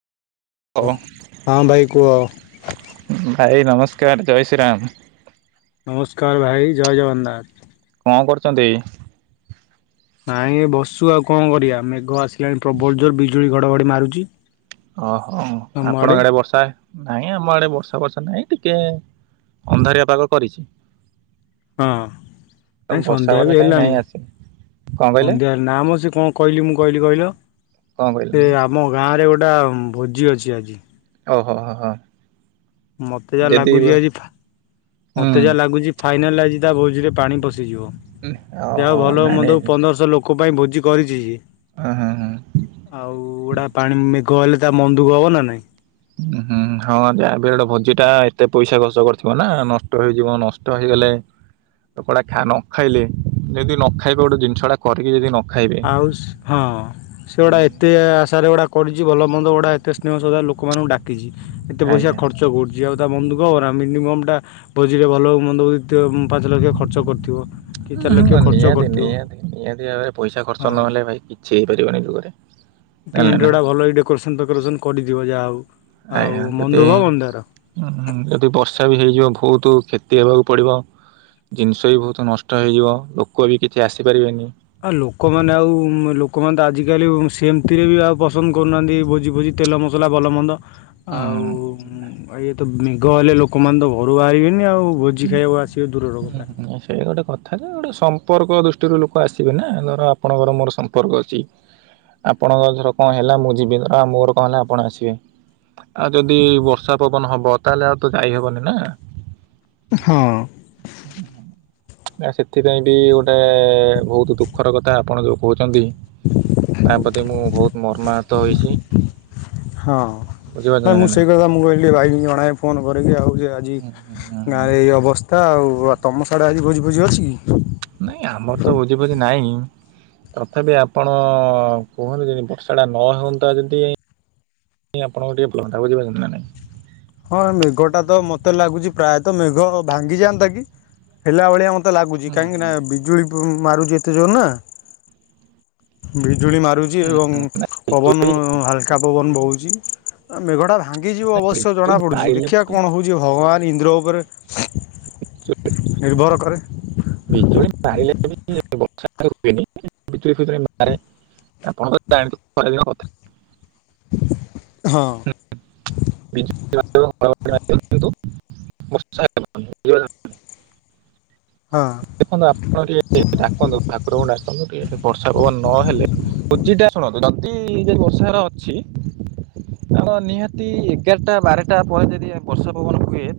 ହ ହଁ ଭାଇ କୁହ। ଭାଇ ନମସ୍କାର। ସ୍କାର ଜୟ ଶ୍ରୀରାମ। ନମସ୍କାର ଭାଇ ଜୟ ଜଗନ୍ନାଥ। କଣ କରୁଛନ୍ତି? ନାଇଁ ଏ ବସୁ ଆଉ କଣ କରିବା ମେଘ ଆସିଲାଣି ପ୍ରବଳ ଜୋର ବିଜୁଳି ଘଡ଼ଘଡି ମାରୁଛି। ଓହ ଆପଣଙ୍କ ଆଡେ ବର୍ଷା ନାଇଁ ଆମ ଆଡ଼େ ବର୍ଷା ଫର୍ଷା ନାହିଁ ଟିକେ ଅନ୍ଧାରଆ ପାଗ କରିଛି। ହଁ ନାଇଁ ବର୍ଷା ସନ୍ଧ୍ୟା ବର୍ଷା ବି କାହିଁ ହେଲାଣି। ନାହିଁ ଆସିନି କଣ କହିଲେ ସନ୍ଧ୍ୟାର ନା ମ ସେ କଣ କହିଲି ମୁଁ କହିଲି କହିଲ କଣ କହିଲେ ସେ ଆମ ଗାଁରେ ଗୋଟେ ଗୋଟା ଭୋଜି ଅଛି ଆଜି। ଓହୋ-ହୋ-ହୋ। ମତେ ଯାହା ଲାଗୁଛି ଆଜି ମତେ ଯାହା ଲାଗୁଛି ଫାଇନାଲ ଆଜି ତା ଭୋଜିରେ ପାଣି ପଶିଯିବ ଯା ଓହୋ ହଉ ଭଲ ହଉ ନାଇଁ ନାଇଁ ମନ୍ଦ ହଉ ପନ୍ଦରଶହ ଲୋକ ପାଇଁ ଭୋଜି କରିଛି ସିଏ। ହୁଁ ହୁଁ ହୁଁ ଆଉ ଗଡା ପାଣି ମେଘ ହେଲେ ତା ମନ୍ ଦୁଃଖ ହବ ନା ନାଇଁ। ହୁଁ। ହୁଁ ହଁ ଯାବି ହେଲେଟା ଭୋଜି ଟା ଏତେ ପଇସା ଖର୍ଚ୍ଚ କରିଥିବ ନା ନଷ୍ଟ ହେଇଯିବ ନଷ୍ଟ ହେଇଗଲେ କପଡା ଖ ନ ଖାଇଲେ ଯଦି ନ ଖାଇବେ ଗୋଟେ ଜିନିଷଟା କରିକି ଯଦି ନ ଖାଇବେ ଆଉ ହଁ ସେଗୁଡା ଏତେ ଆଶାରେ ଗୁଡା କରିଛି ଭଲ ମନ୍ଦ ଗୁଡା ଏତେ ସ୍ନେହ ଶ୍ରଦ୍ଧା ଲୋକମାନଙ୍କୁ ଡାକିଛି ଏତେ ପଇସା ଖର୍ଚ୍ଚ କରୁଛି ଆଉ ମନ୍ ଦୁଃଖ ଆଜ୍ଞା ହବନି ମିନିମମ୍ ଟା ଭୋଜିରେ ଭଲ ହଉ ମନ୍ଦ ହଉ ପାଞ୍ଚ ଲକ୍ଷ ଖର୍ଚ୍ଚ କରିଥିବ କି ଚାରି ଲକ୍ଷ ଖର୍ଚ୍ଚ କରିଥିବ ନିହାତି-ନିହାତି-ନିହାତି ଭାବରେ ପଇସା ଖର୍ଚ୍ଚ ହଁ। ନହେଲେ ଭାଇ କିଛି ହେଇପାରିବନି ଏ ଯୁଗରେ। ଜାଣିଲେ ନା ଟେଣ୍ଟ ଭଲ ଡକୋରେସନ ଫେକୋରେସନ କରିଥିବ ଯାହା ହଉ। ଆଉ ଆଜ୍ଞା ମନ ଦୁଃଖ ମନ୍ଦାର ଯଦି-ଯଦି ବର୍ଷା ବି ହେଇଯିବ ବହୁତ କ୍ଷତି ହେବାକୁ ପଡ଼ିବ। ଜିନିଷ ବି ବହୁତ ନଷ୍ଟ ହେଇଯିବ ଲୋକ ବି କିଛି ଆସିପାରିବେନି। ହଁ ଲୋକମାନେ ଆଉ ଲୋକମାନେ ତ ଆଜିକାଲି ସେମତିରେ ବି ଆଉ ପସନ୍ଦ କରୁନାହାନ୍ତି ଭୋଜି ଭୋଜି ତେଲ ମସଲା ଭଲମନ୍ଦ ଆଉ ଇଏ ତ ମେଘ ହେଲେ ଲୋକମାନେ ତ ଘରୁ ବାହାରିବେନି ଆଉ। ଭୋଜି ଖାଇବାକୁ ଆସିବା ଦୂରର କଥା। ତାହେଲେ ଗୋଟେ ସମ୍ପର୍କ ଦୃଷ୍ଟିରୁ ଲୋକ ଆସିବେ ନା ଧର ଆପଣଙ୍କର ମୋର ସମ୍ପର୍କ ଅଛି ଆପଣଙ୍କ ଧର କଣ ହେଲା ମୁଁ ଯିବି ମୋର କଣ ହେଲା ଆପଣ ଆସିବେ। ଆଉ ଯଦି ବର୍ଷା ପବନ ହବ ତାହେଲେ ଆଉ ତ ଯାଇ ହେବନି ନା। ହଁ। ନା ସେଥିପାଇଁ ବି ଗୋଟେ ବହୁତ ଦୁଃଖର କଥା ଆପଣ ଯୋଉ କହୁଛନ୍ତି। ତା ପ୍ରତି ମୁଁ ବହୁତ ମର୍ମାହତ ହୋଇଛି। ହଁ ବୁଝିପାରୁଛନ୍ତି ନାଇଁ ମୁଁ ନା ସେଇ କଥା ମୁଁ ଭାବିଲି ଭାଇକି ଜଣଏ ଫୋନ କରିକି ଆଉ ଆଜି ହୁଁ ହୁଁ ହୁଁ ଗାଁରେ ଏ ହୁଁ। ଅବସ୍ଥା ଆଉ ଆଉ ତମ ସଢ଼େ ଆଜି ଭୋଜି ଫୋଜି ଅଛି କି? ନାଇଁ ଆମର ତ ଭୋଜି ଫୋଜି ନାହିଁ। ତଥାପି ଆପଣ କୁହନ୍ତୁ ଯଦି ବର୍ଷା ଟା ନ ହଅନ୍ତା ଯଦି ନଁ ଆପଣଙ୍କ ଟିକେ ଭଲ [unintelligible] ବୁଝି ପାରିଲେ ନା ନାଇଁ ହଁ ମେଘ ଟା ତ ମତେ ଲାଗୁଚ ପ୍ରାୟତଃ ମେଘ ଭାଙ୍ଗିଯାଆନ୍ତା କି ହେଲା ଭଳିଆ ମତେ ମତେ ଲାଗୁଚି ହୁଁ କାହିଁକିନା ହୁଁ ବିଜୁଳି ମାରୁଚି ନା ଏତେ ଜୋରେ ବି ଜୁଳି ମାରୁଚି ହୁଁ ଏବଂ ହୁଁ ନା, ପବନ ବିଜୁଳି ହାଲକା ପବନ ବୋହୁଚି ମେଘଟା ଭା ଭାଙ୍ଗିଯିବ ଅବଶ୍ୟ ବିଜୁଳି ଜଣାପଡ଼ୁଛି ମାଇଲେ ଦେଖିବା କଣ ହେଉଛି ଭଗବାନ ଇନ୍ଦ୍ର ଉପରେ ନିର୍ଭର [unintelligible] କରେ ବିଜୁଲି ମାଇଲ ବର୍ଷା ହୁଏନି କି ବିଜୁଳି ଫିଜୁଳି ମାରେ ଆପଣ [unintelligible] ଜାଣିଥିବେ ଖରା ଦିନ କଥା। ହଁ। [unintelligible] ହଁ। ଦେଖନ୍ତୁ ଆପଣ ଟିକେ ଡାକନ୍ତୁ ଠାକୁରଙ୍କୁ ଡାକନ୍ତୁ ଟିକେ ବର୍ଷା ପବନ ନହଲେ ଭୋଜିଟା ଶୁଣନ୍ତୁ ତି ଯେ ବର୍ଷାରେ ଅଛି ତାର ନିହାତି ଏଗାରଟା ବାରଟା ପରେ ଯଦି ଯାଏ ବର୍ଷା ପବନ ହୁଏ।